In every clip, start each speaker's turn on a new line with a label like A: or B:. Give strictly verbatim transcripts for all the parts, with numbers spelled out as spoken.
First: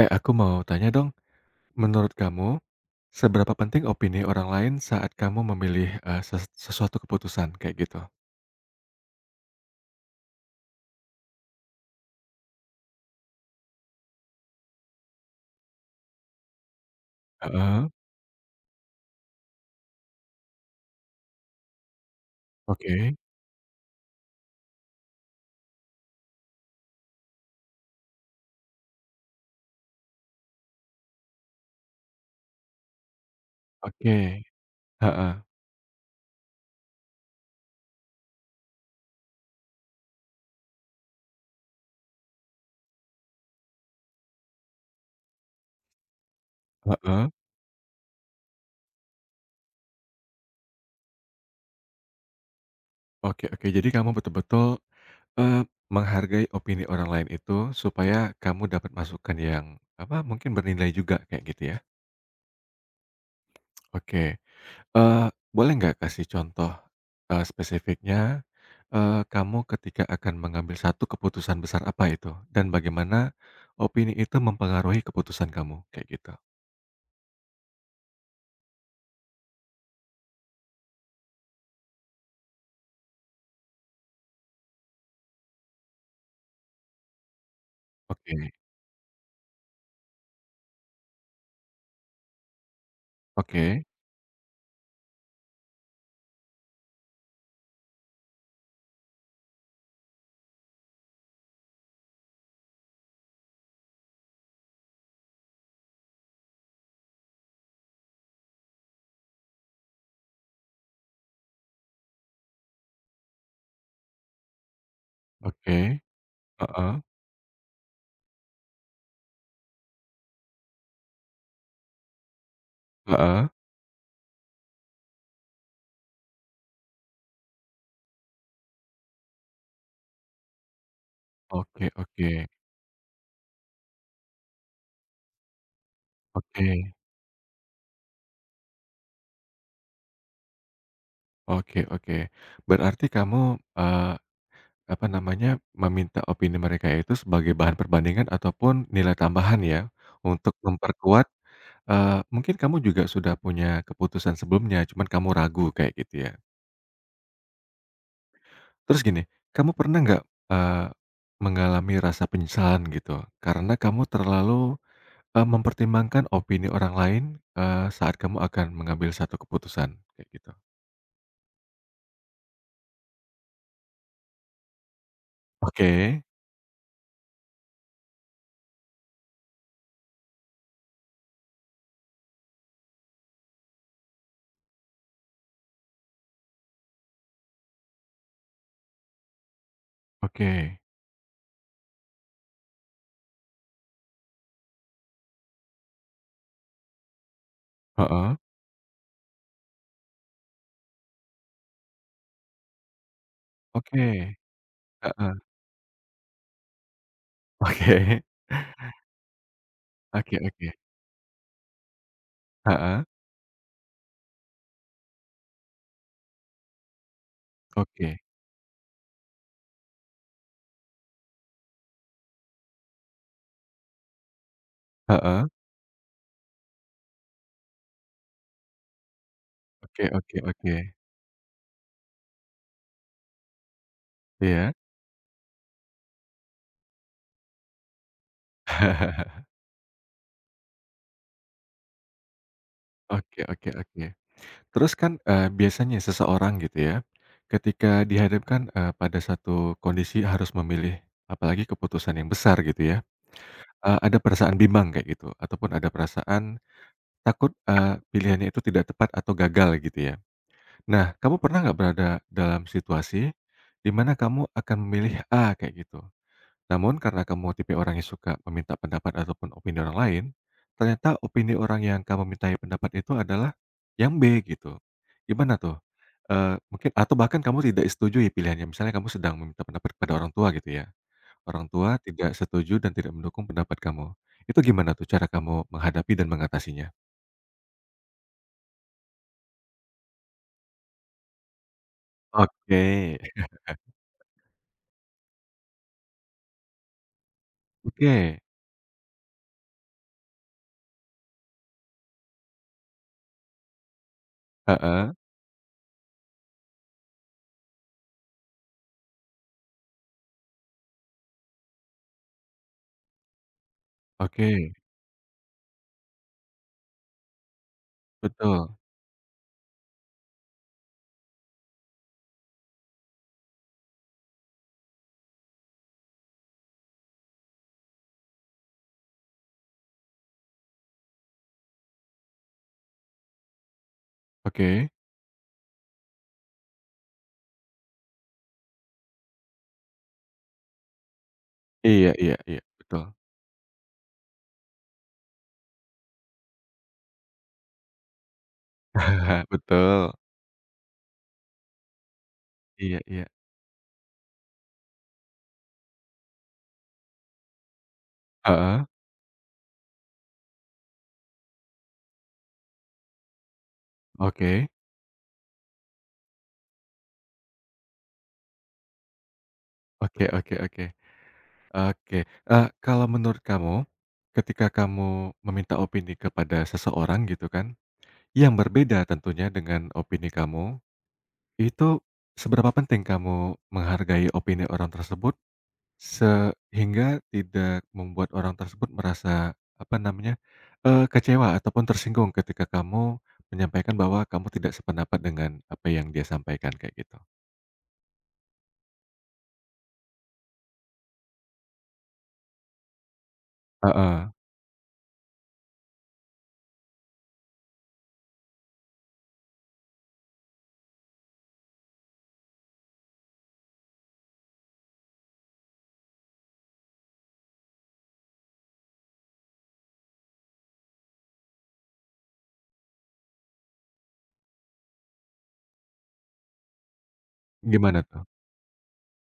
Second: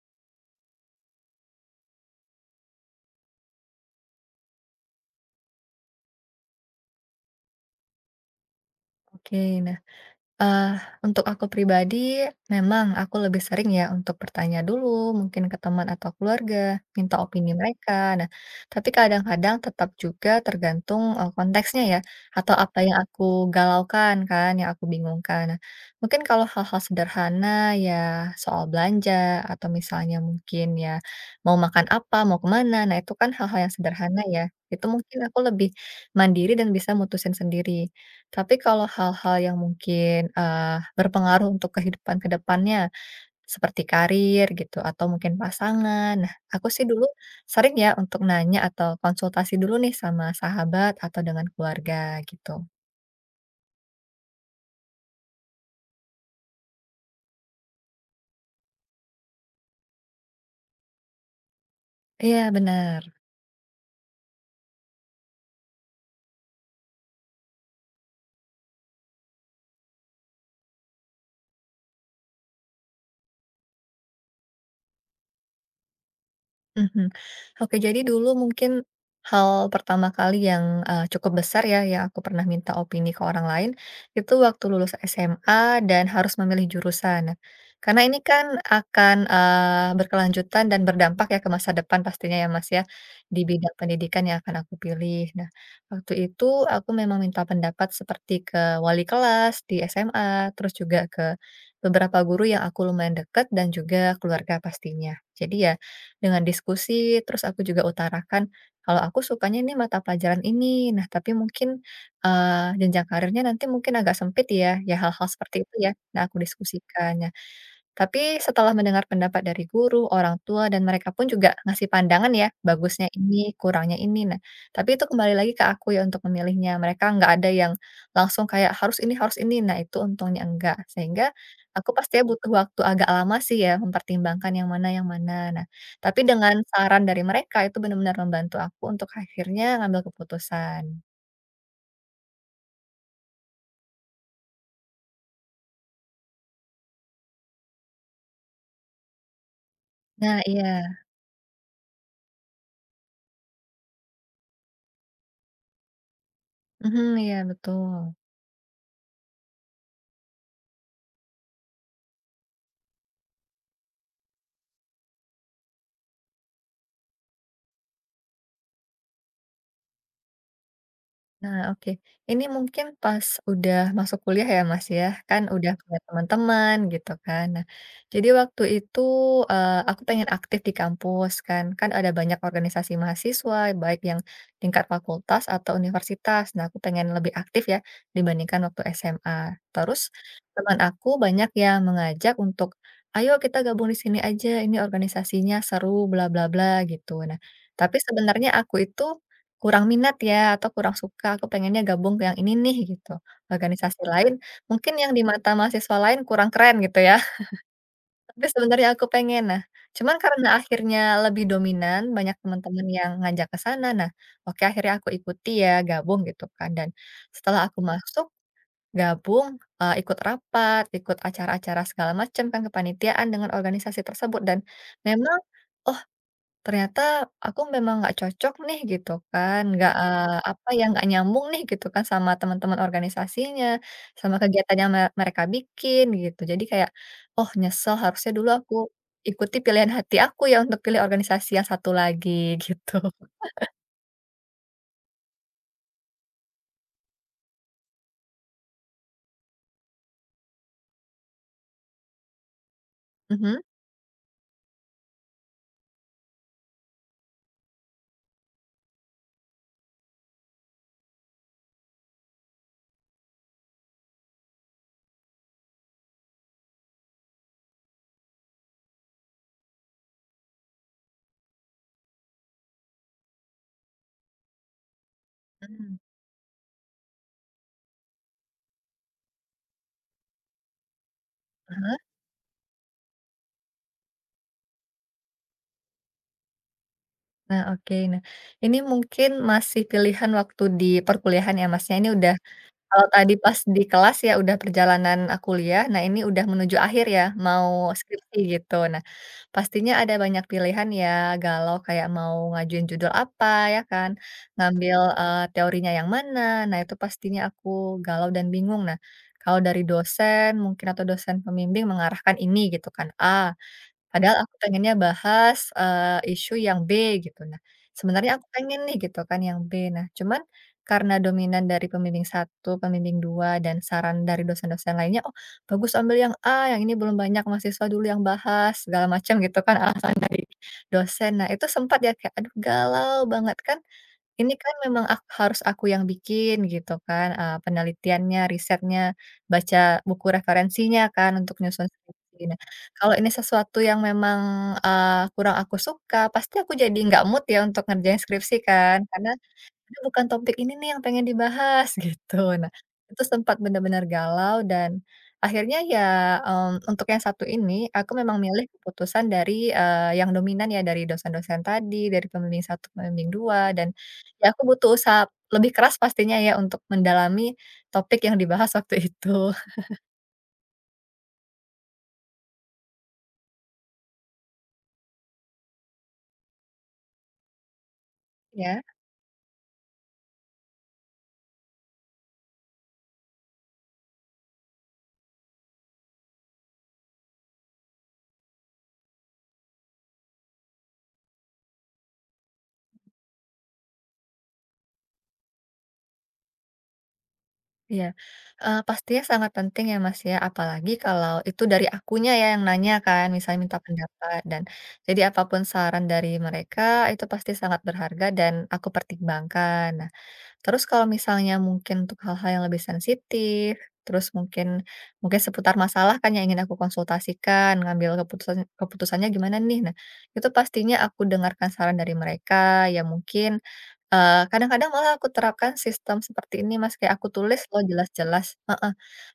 A: Eh, aku mau tanya dong, menurut kamu, seberapa penting opini orang lain saat kamu memilih, eee, ses sesuatu keputusan kayak gitu?
B: Oke, nah, eee, untuk aku pribadi memang aku lebih sering ya untuk bertanya dulu mungkin ke teman atau keluarga, minta opini
A: Heeh,
B: mereka. Nah, tapi kadang-kadang tetap juga tergantung, eee, konteksnya ya atau apa yang
A: oke
B: aku galaukan kan, yang aku bingungkan. Nah, mungkin kalau hal-hal sederhana ya soal belanja atau misalnya mungkin ya mau makan apa, mau ke mana, nah itu kan hal-hal yang
A: oke,
B: sederhana ya, itu mungkin
A: heeh
B: aku lebih mandiri dan bisa mutusin sendiri. Tapi kalau hal-hal yang mungkin, eee, berpengaruh untuk kehidupan ke depannya, seperti karir gitu atau mungkin pasangan. Nah, aku sih dulu
A: heeh,
B: sering ya untuk nanya atau konsultasi dulu nih sama sahabat atau dengan keluarga gitu.
A: oke oke. Jadi kamu betul-betul, eee, menghargai opini orang lain itu supaya kamu dapat masukan yang, apa, mungkin bernilai juga kayak gitu ya?
B: Iya, benar.
A: Oke. Eee, Boleh nggak kasih contoh, eee, spesifiknya, eee, kamu ketika akan mengambil satu keputusan besar apa itu, dan bagaimana opini itu mempengaruhi keputusan kamu? Kayak gitu.
B: Mhm. Oke, jadi dulu mungkin hal pertama kali yang eee, cukup besar ya, yang aku pernah minta opini ke orang lain, itu waktu lulus S M A dan harus memilih jurusan. Nah, karena ini
A: Oke
B: kan akan, eee, berkelanjutan dan berdampak ya ke masa depan pastinya ya, Mas, ya, di bidang
A: oke
B: pendidikan yang akan aku pilih. Nah, waktu itu aku memang minta pendapat seperti ke wali kelas di S M A, terus juga ke beberapa guru yang aku lumayan dekat dan juga keluarga pastinya. Jadi ya dengan diskusi, terus aku juga utarakan kalau aku sukanya ini mata pelajaran ini. Nah, tapi mungkin, eee, jenjang karirnya nanti mungkin agak sempit ya, ya hal-hal seperti itu
A: oke,
B: ya. Nah, aku
A: heeh,
B: diskusikan. Tapi setelah mendengar pendapat dari guru, orang tua, dan mereka pun juga ngasih pandangan ya, bagusnya
A: heeh,
B: ini, kurangnya ini. Nah, tapi itu kembali lagi ke aku ya untuk memilihnya. Mereka nggak ada yang langsung kayak harus ini, harus ini. Nah, itu untungnya enggak. Sehingga
A: oke
B: aku
A: oke
B: pastinya butuh waktu agak lama sih ya mempertimbangkan yang mana, yang mana. Nah, tapi dengan
A: oke
B: saran dari mereka itu benar-benar membantu aku untuk akhirnya ngambil keputusan.
A: oke oke. Berarti kamu, eee, apa namanya, meminta opini mereka itu sebagai bahan perbandingan ataupun nilai tambahan ya,
B: Nah,
A: untuk
B: iya.
A: memperkuat. Eee, mungkin kamu juga sudah punya keputusan sebelumnya, cuman kamu ragu kayak gitu ya.
B: Mhm, iya betul.
A: Terus gini, kamu pernah nggak, eee, mengalami rasa penyesalan gitu karena kamu terlalu, eee, mempertimbangkan opini orang lain, eee, saat kamu akan mengambil satu keputusan kayak gitu?
B: Nah, oke. Ini mungkin pas udah masuk kuliah ya, Mas, ya? Kan udah
A: Oke
B: punya teman-teman gitu kan. Nah, jadi waktu itu eh, aku pengen aktif di kampus kan. Kan ada banyak organisasi mahasiswa, baik yang tingkat fakultas atau universitas. Nah, aku pengen lebih aktif ya dibandingkan waktu S M A. Terus
A: oke,
B: teman aku banyak yang mengajak untuk ayo kita gabung di sini aja, ini organisasinya seru bla bla bla gitu. Nah, tapi
A: heeh,
B: sebenarnya aku itu kurang minat ya, atau kurang suka, aku pengennya gabung ke yang ini nih, gitu. Organisasi lain,
A: oke,
B: mungkin yang di
A: heeh,
B: mata mahasiswa lain kurang keren gitu ya,
A: oke,
B: tapi sebenarnya aku pengen. Nah, cuman
A: oke
B: karena
A: oke,
B: akhirnya lebih dominan, banyak teman-teman
A: heeh,
B: yang ngajak ke sana, nah oke akhirnya aku ikuti ya, gabung gitu kan. Dan setelah aku
A: oke,
B: masuk, gabung, eee, ikut rapat, ikut acara-acara segala macam kan, kepanitiaan dengan organisasi tersebut dan memang
A: heeh,
B: ternyata aku memang nggak cocok nih gitu kan, nggak,
A: oke
B: eee,
A: oke
B: apa
A: oke,
B: ya, nggak nyambung nih gitu kan sama teman-teman organisasinya, sama
A: iya.
B: kegiatan yang me mereka bikin gitu. Jadi kayak, oh nyesel harusnya dulu aku ikuti pilihan hati aku ya untuk pilih organisasi yang satu lagi gitu.
A: Oke oke oke. Terus kan, eee, biasanya seseorang gitu ya, ketika dihadapkan, eee, pada satu kondisi harus memilih, apalagi keputusan yang besar gitu ya,
B: Mhm,
A: eee, ada perasaan bimbang kayak gitu, ataupun ada perasaan takut, eee, pilihannya itu tidak tepat atau gagal gitu ya. Nah, kamu pernah nggak berada dalam situasi, di mana kamu akan memilih A kayak gitu? Namun karena kamu tipe orang yang suka meminta pendapat ataupun opini orang lain, ternyata opini orang yang kamu mintai pendapat itu adalah yang B gitu. Gimana tuh?
B: mmm,
A: Eee, Mungkin atau bahkan kamu tidak setujui pilihannya, misalnya kamu sedang meminta pendapat kepada orang tua gitu ya, orang
B: heeh,
A: tua tidak setuju dan tidak mendukung pendapat kamu. Itu gimana tuh cara kamu menghadapi dan mengatasinya?
B: nah oke. Nah, ini mungkin masih pilihan waktu di perkuliahan ya Masnya, ini udah
A: Oke.
B: kalau tadi pas di kelas ya udah perjalanan, eee, kuliah, nah ini udah menuju akhir ya, mau skripsi
A: Oke.
B: gitu. Pastinya ada banyak pilihan ya, galau kayak mau ngajuin judul apa ya kan, ngambil,
A: Heeh.
B: eee, teorinya yang mana. Nah, itu pastinya aku galau dan bingung. Nah, kalau dari dosen mungkin atau dosen pembimbing mengarahkan ini gitu kan, A, padahal aku
A: Oke.
B: pengennya bahas, eee, isu yang B gitu. Nah, sebenarnya aku
A: Betul.
B: pengen nih gitu kan yang B. Nah, cuman karena dominan dari pembimbing satu, pembimbing dua dan saran dari dosen-dosen lainnya, "Oh, bagus ambil yang A, yang ini belum banyak mahasiswa dulu yang bahas," segala macam gitu kan alasan dosen. Nah, itu sempat ya kayak, aduh galau banget kan ini kan
A: Oke.
B: memang ak harus aku yang bikin gitu kan, eee, penelitiannya, risetnya, baca buku referensinya kan untuk nyusun
A: Iya iya
B: skripsi. Nah,
A: iya. Betul.
B: kalau ini sesuatu yang memang, eee, kurang aku suka, pasti aku jadi nggak mood ya untuk ngerjain skripsi kan, karena ini
A: Betul.
B: bukan topik ini nih yang pengen dibahas gitu. Nah,
A: Iya
B: itu
A: iya.
B: sempat benar-benar galau dan akhirnya ya, mmm, untuk yang satu ini aku memang milih
A: Heeh.
B: keputusan dari, eee, yang dominan ya dari dosen-dosen tadi, dari pembimbing satu, pembimbing dua dan ya aku
A: Oke
B: butuh usaha lebih keras pastinya ya untuk mendalami topik yang dibahas waktu itu.
A: oke oke oke oke, eee, kalau menurut kamu, ketika kamu meminta opini kepada seseorang gitu kan, yang
B: ya.
A: berbeda tentunya dengan opini kamu, itu seberapa penting kamu menghargai opini orang tersebut sehingga tidak membuat orang tersebut merasa, apa namanya, eee, kecewa ataupun tersinggung ketika kamu menyampaikan bahwa kamu tidak sependapat dengan apa yang dia sampaikan kayak gitu?
B: Iya, eee, pastinya sangat penting ya, Mas, ya, apalagi kalau itu dari akunya ya yang nanya kan, misalnya minta
A: Heeh,
B: pendapat dan jadi apapun saran dari mereka itu pasti sangat berharga dan aku pertimbangkan. Nah, terus kalau misalnya mungkin untuk hal-hal yang lebih sensitif, terus mungkin mungkin seputar masalah kan yang ingin aku konsultasikan, ngambil keputusan keputusannya gimana nih. Nah, itu pastinya aku dengarkan saran dari mereka yang mungkin eee, kadang-kadang malah aku terapkan sistem seperti ini Mas, kayak aku tulis loh
A: gimana tuh?
B: jelas-jelas heeh.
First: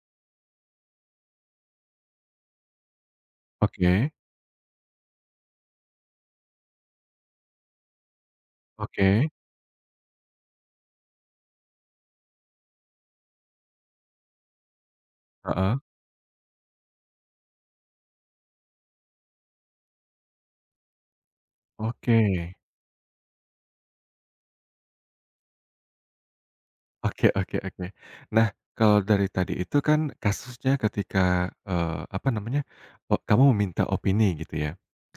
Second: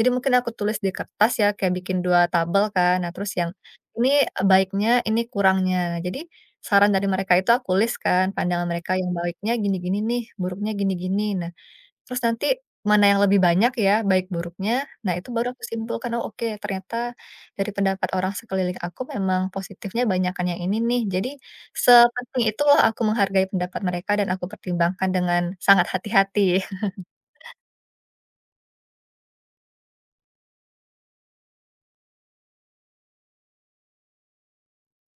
B: Jadi mungkin aku tulis di kertas ya kayak bikin dua tabel kan, nah terus yang
A: Oke
B: ini baiknya, ini kurangnya. Jadi saran dari mereka itu aku list kan, pandangan mereka yang
A: oke,
B: baiknya gini-gini nih, buruknya gini-gini. Nah, terus nanti mana yang lebih banyak ya, baik buruknya, nah itu baru aku
A: heeh.
B: simpulkan, oh oke ternyata dari pendapat orang sekeliling aku memang positifnya banyakan yang ini nih. Jadi
A: Oke.
B: sepenting itulah aku menghargai pendapat mereka dan aku pertimbangkan dengan sangat hati-hati.
A: Oke oke oke. Nah, kalau dari tadi itu kan kasusnya ketika, eee, apa namanya, o kamu meminta opini gitu ya.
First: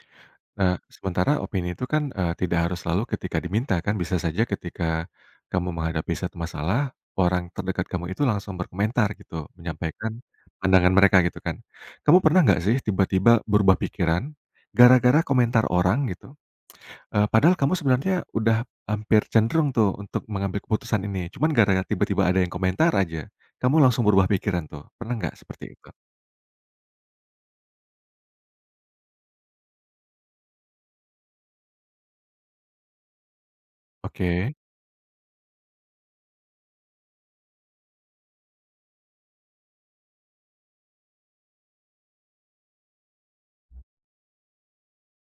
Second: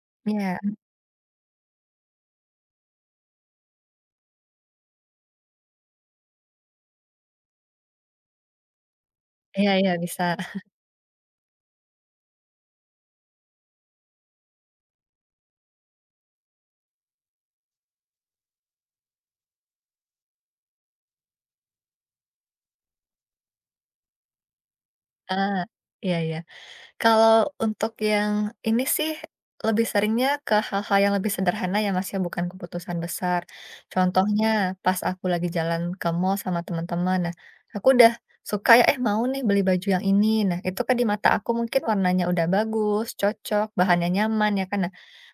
B: Iya,
A: Nah, sementara opini itu kan, eee, tidak harus selalu ketika diminta kan, bisa saja ketika kamu menghadapi satu masalah, orang terdekat kamu itu langsung berkomentar gitu,
B: iya iya
A: menyampaikan
B: bisa.
A: pandangan mereka gitu kan. Kamu pernah nggak sih tiba-tiba berubah pikiran, gara-gara komentar orang gitu? Eee, padahal kamu sebenarnya udah hampir cenderung tuh untuk mengambil keputusan ini, cuman gara-gara tiba-tiba ada yang komentar aja, kamu langsung berubah pikiran tuh, pernah nggak
B: Ah,
A: seperti itu?
B: iya iya. Kalau untuk yang ini sih, lebih seringnya ke hal-hal yang lebih sederhana ya Mas ya, bukan keputusan besar. Contohnya,
A: Oke,
B: pas aku lagi jalan ke mall sama teman-teman, nah aku udah suka ya, "Eh mau nih beli baju yang ini." Nah itu kan di mata aku mungkin warnanya udah bagus, cocok, bahannya nyaman ya kan. Nah,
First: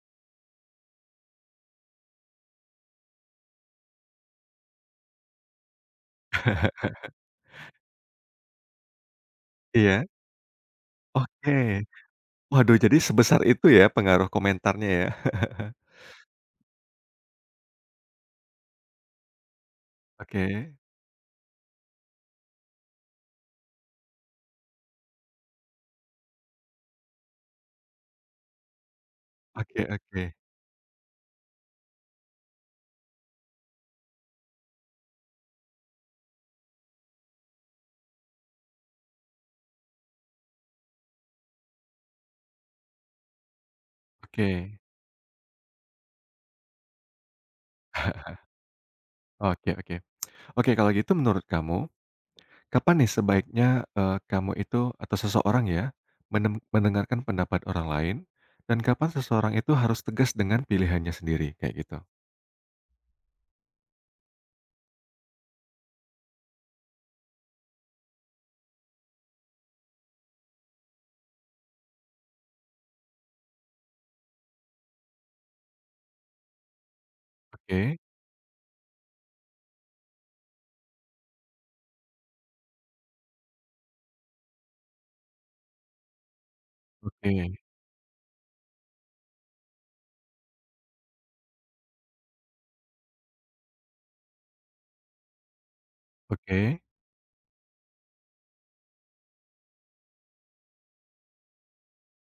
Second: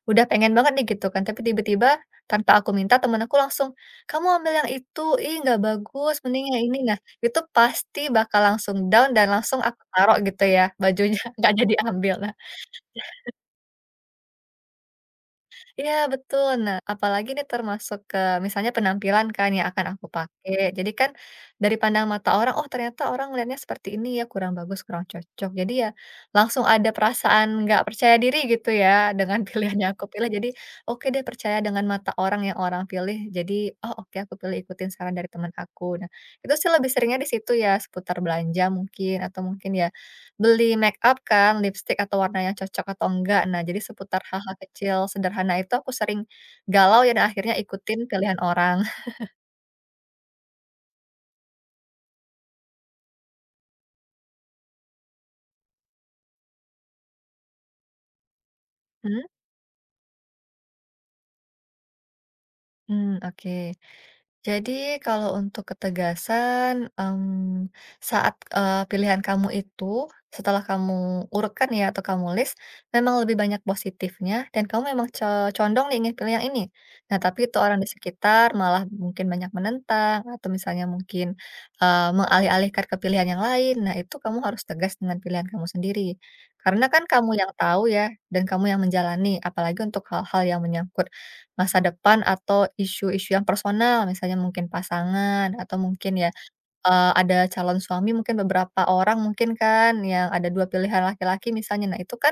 B: udah pengen banget nih gitu kan, tapi tiba-tiba tanpa aku minta temen aku langsung, "Kamu ambil yang itu, ih nggak bagus, mending yang ini." Nah, itu pasti bakal langsung down dan langsung aku
A: iya,
B: taruh gitu ya, bajunya, nggak jadi
A: oke.
B: ambil.
A: Waduh, jadi sebesar itu ya pengaruh komentarnya ya.
B: Iya betul. Nah, apalagi ini termasuk ke misalnya penampilan kan yang akan aku pakai.
A: Oke,
B: Jadi kan dari pandang mata orang, oh ternyata orang melihatnya seperti ini ya, kurang bagus, kurang cocok. Jadi ya langsung ada perasaan nggak percaya diri gitu ya dengan pilihan
A: oke
B: yang aku
A: oke,
B: pilih. Jadi oke deh percaya dengan mata orang yang orang pilih. Jadi oh oke aku pilih ikutin saran dari teman aku. Nah, itu sih lebih seringnya di situ ya seputar belanja mungkin atau mungkin ya beli make up kan, lipstick atau warna yang cocok atau enggak. Nah, jadi seputar hal-hal
A: oke,
B: kecil sederhana itu aku sering galau ya dan akhirnya ikutin pilihan orang.
A: oke oke. Oke, kalau gitu menurut kamu, kapan nih sebaiknya, eee, kamu itu atau seseorang ya, menem mendengarkan pendapat orang lain, dan kapan seseorang itu harus tegas dengan pilihannya sendiri, kayak gitu?
B: Hmm, oke. Jadi kalau untuk ketegasan, mmm, saat, eee, pilihan kamu itu, setelah kamu urutkan ya atau kamu list, memang lebih banyak positifnya dan kamu memang co condong nih ingin pilih yang ini. Nah, tapi itu orang di
A: Oke.
B: sekitar malah mungkin banyak menentang atau misalnya mungkin, eee, mengalih-alihkan ke pilihan yang lain. Nah, itu kamu harus tegas dengan pilihan kamu sendiri. Karena kan
A: Oke
B: kamu yang tahu ya dan kamu yang menjalani, apalagi untuk hal-hal yang menyangkut masa depan atau isu-isu yang personal, misalnya mungkin pasangan atau mungkin ya,
A: oke,
B: eee, ada calon suami mungkin beberapa orang mungkin kan yang ada dua pilihan laki-laki misalnya. Nah itu kan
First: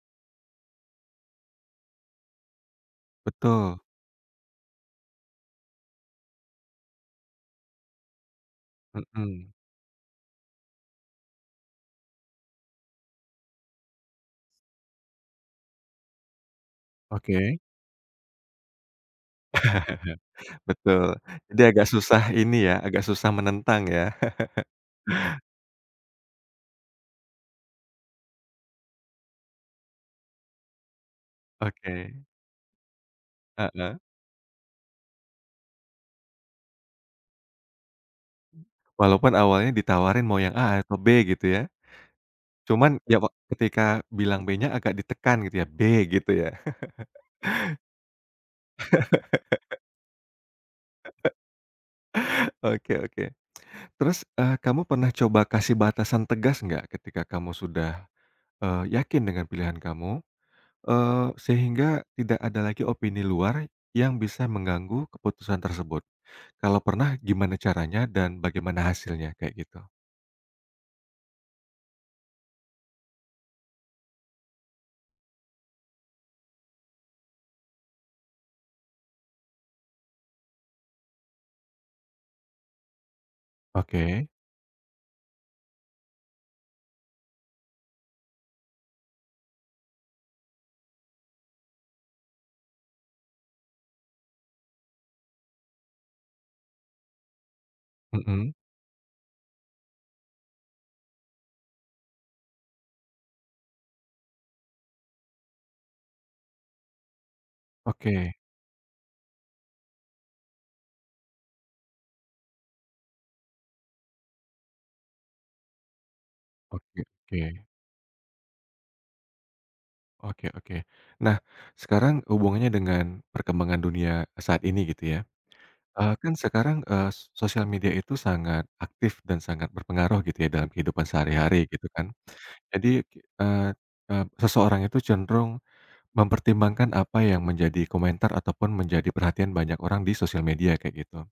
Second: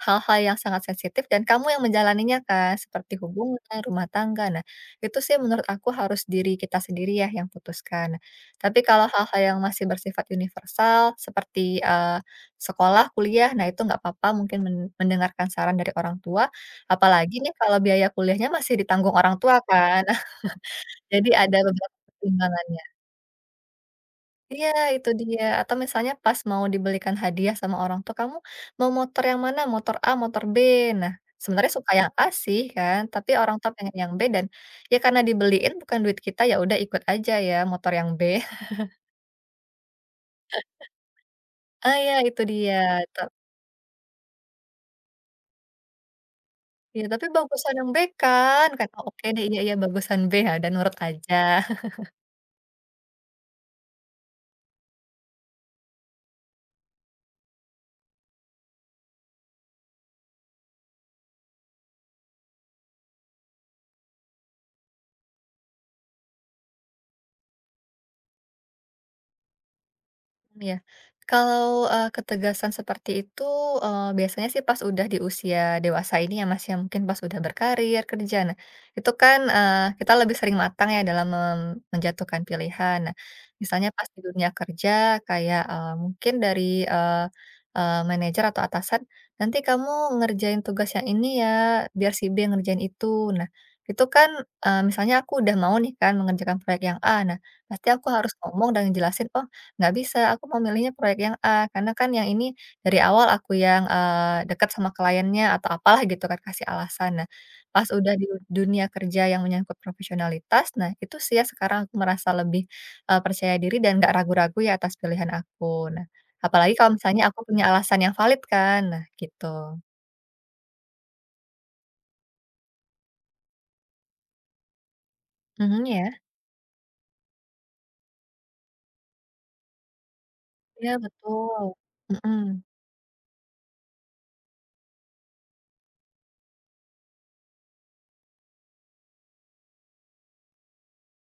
B: hal-hal yang sangat sensitif dan kamu yang menjalaninya kan, seperti hubungan,
A: betul,
B: rumah tangga. Nah, itu sih menurut aku harus diri kita sendiri ya yang putuskan. Nah, tapi kalau hal-hal
A: mhm,
B: yang masih bersifat universal seperti, eee, sekolah, kuliah, nah itu nggak apa-apa mungkin men mendengarkan saran dari orang tua, apalagi nih
A: oke.
B: kalau biaya kuliahnya masih ditanggung orang tua kan.
A: Betul,
B: Jadi ada
A: jadi agak
B: beberapa
A: susah ini ya,
B: pertimbangannya.
A: agak susah menentang ya.
B: Iya, itu dia. Atau misalnya pas mau dibelikan hadiah sama orang tua, "Kamu mau motor yang mana? Motor A, motor B?" Nah, sebenarnya suka yang
A: Oke,
B: A sih kan, tapi orang tua pengen
A: heeh,
B: yang B dan ya karena dibeliin bukan duit kita, ya udah ikut aja ya motor yang B.
A: walaupun awalnya ditawarin mau yang A atau B gitu ya,
B: Ah, ya itu dia.
A: cuman ya
B: Ta
A: wak ketika bilang B-nya agak ditekan gitu ya, "B" gitu ya.
B: ya tapi bagusan yang B kan, kata, "Oke deh, iya iya bagusan B," ya dan nurut aja.
A: Oke oke, terus, eee, kamu pernah coba kasih batasan tegas nggak ketika kamu sudah, eee, yakin dengan pilihan kamu, eee, sehingga tidak ada lagi opini luar yang bisa mengganggu keputusan tersebut? Kalau pernah gimana caranya dan bagaimana hasilnya? Kayak gitu.
B: Iya. Kalau, eee, ketegasan seperti itu, eee, biasanya sih pas udah di usia dewasa ini ya, Mas, ya, mungkin pas udah berkarir, kerja. Nah, itu kan, eee, kita lebih sering matang ya dalam mem menjatuhkan pilihan. Nah, misalnya pas di
A: Oke.
B: dunia kerja kayak, eee, mungkin dari, eee eee, manajer atau atasan, "Nanti kamu ngerjain tugas yang ini ya, biar si B ngerjain itu." Nah, itu kan, eee, misalnya aku udah mau nih kan mengerjakan proyek yang A. Nah, pasti aku harus
A: Mhm.
B: ngomong dan ngejelasin, "Oh nggak bisa, aku memilihnya proyek yang A, karena kan yang ini dari awal aku yang, eee, dekat sama kliennya atau apalah gitu kan, kasih alasan. Nah, pas udah di
A: Oke.
B: dunia kerja yang menyangkut profesionalitas, nah itu sih ya sekarang aku merasa lebih, eee, percaya diri dan nggak ragu-ragu ya atas pilihan aku. Nah, apalagi kalau
A: Oke
B: misalnya aku
A: oke.
B: punya alasan yang valid kan, nah gitu.
A: Oke oke. Nah, sekarang hubungannya dengan perkembangan dunia saat ini gitu ya,
B: Mhm, ya.
A: eee, kan sekarang, eee, sosial media itu sangat aktif dan sangat berpengaruh gitu ya dalam
B: Iya
A: kehidupan
B: betul.
A: sehari-hari gitu kan.
B: Mhm.
A: Jadi, eee eee, seseorang itu cenderung mempertimbangkan apa yang menjadi komentar ataupun menjadi perhatian banyak orang di sosial media kayak gitu.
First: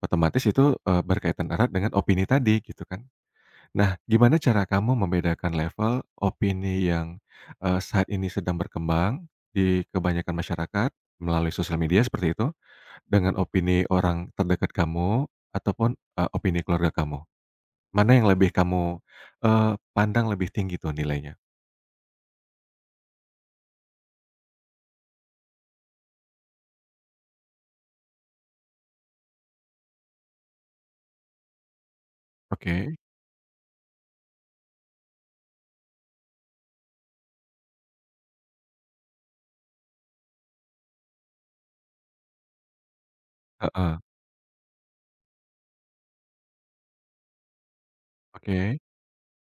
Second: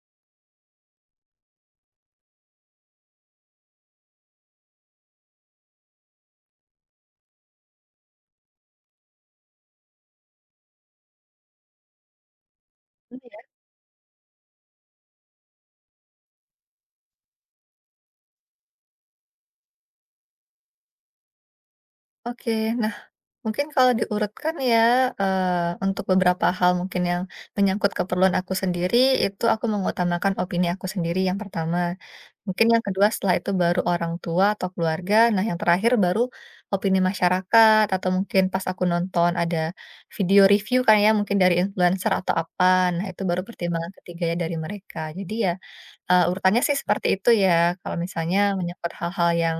A: Otomatis itu, eee, berkaitan erat dengan opini tadi, gitu kan. Nah, gimana cara kamu membedakan level opini yang, eee, saat ini sedang berkembang di kebanyakan masyarakat melalui sosial media seperti itu, dengan
B: Iya,
A: opini orang terdekat kamu ataupun, eee, opini keluarga kamu? Mana yang lebih kamu, eee, pandang lebih tinggi tuh nilainya?
B: oke. Mungkin kalau diurutkan ya, eee, untuk beberapa hal mungkin yang menyangkut keperluan aku sendiri, itu aku mengutamakan opini aku sendiri yang pertama. Mungkin yang
A: Oke,
B: kedua setelah itu baru orang tua atau keluarga, nah yang terakhir baru opini masyarakat atau mungkin pas aku nonton ada video review kan ya mungkin dari influencer atau apa, nah itu baru pertimbangan
A: heeh,
B: ketiganya dari mereka. Jadi ya, Eee, urutannya sih seperti itu ya, kalau misalnya
A: oke,
B: menyangkut hal-hal yang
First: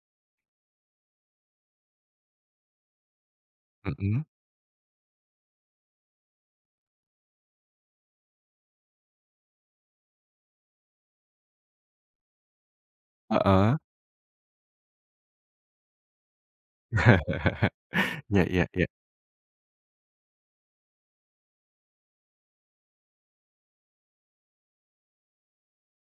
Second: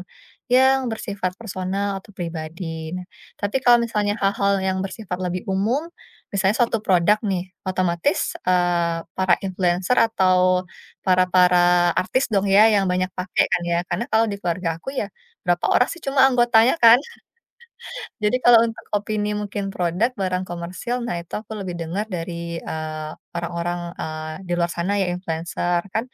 B: yang bersifat personal atau pribadi. Nah, tapi kalau misalnya
A: mhm,
B: hal-hal yang bersifat lebih umum, misalnya suatu produk nih, otomatis, eee, para influencer atau para-para artis dong ya yang banyak pakai kan ya,
A: heeh.
B: karena kalau di keluarga aku ya berapa orang sih cuma anggotanya kan. Jadi
A: ya,
B: kalau
A: ya.
B: untuk
A: Iya,
B: opini mungkin produk, barang komersil, nah itu aku lebih dengar dari, eee, orang-orang, eee, di luar sana ya influencer kan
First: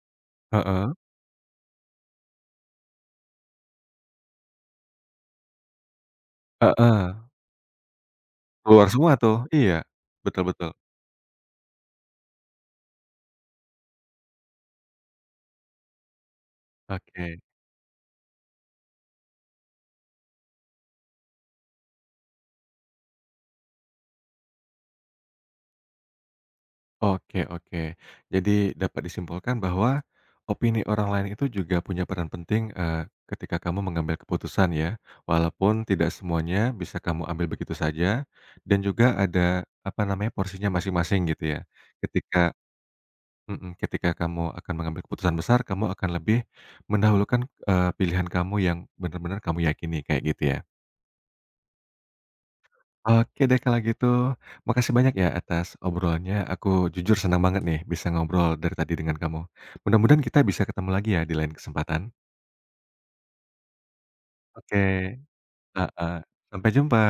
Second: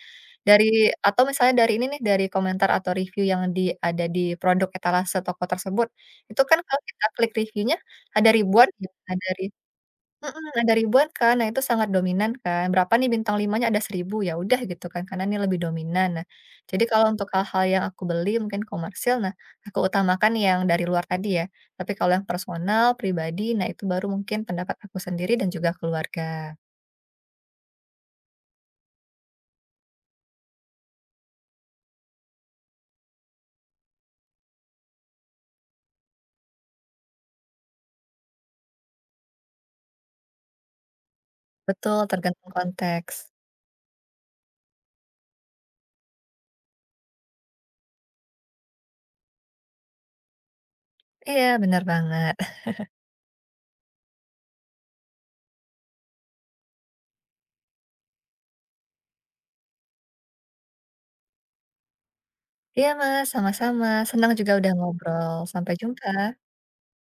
B: dari
A: heeh,
B: atau misalnya dari ini nih, dari komentar atau review yang di ada di produk etalase toko tersebut, itu kan kalau kita
A: heeh,
B: klik reviewnya ada ribuan
A: keluar
B: ya,
A: semua
B: ada
A: tuh,
B: ri
A: iya, betul
B: mhm,
A: betul.
B: ada ribuan kan. Nah itu sangat dominan kan, berapa nih bintang lima-nya, ada seribu ya udah gitu kan, karena ini lebih dominan. Nah, jadi kalau untuk
A: Oke
B: hal-hal yang aku beli mungkin komersil, nah aku utamakan yang dari luar tadi ya. Tapi kalau yang personal, pribadi, nah itu baru mungkin pendapat aku sendiri dan juga keluarga.
A: oke oke. Jadi dapat disimpulkan bahwa opini orang lain itu juga punya peran penting, eee, ketika kamu mengambil keputusan ya, walaupun tidak semuanya bisa kamu ambil begitu saja dan juga ada, apa namanya, porsinya masing-masing gitu ya.
B: Betul,
A: Ketika
B: tergantung konteks.
A: mhm, ketika kamu akan mengambil keputusan besar, kamu akan lebih mendahulukan, eee, pilihan kamu yang benar-benar kamu yakini, kayak gitu ya?
B: Iya, bener banget.
A: Oke deh kalau gitu. Makasih banyak ya atas obrolannya, aku jujur senang banget nih bisa ngobrol dari tadi dengan kamu. Mudah-mudahan kita bisa ketemu lagi ya di lain kesempatan.
B: Iya Mas, sama-sama. Senang juga udah
A: Oke,
B: ngobrol. Sampai jumpa.
A: heeh. Sampai jumpa.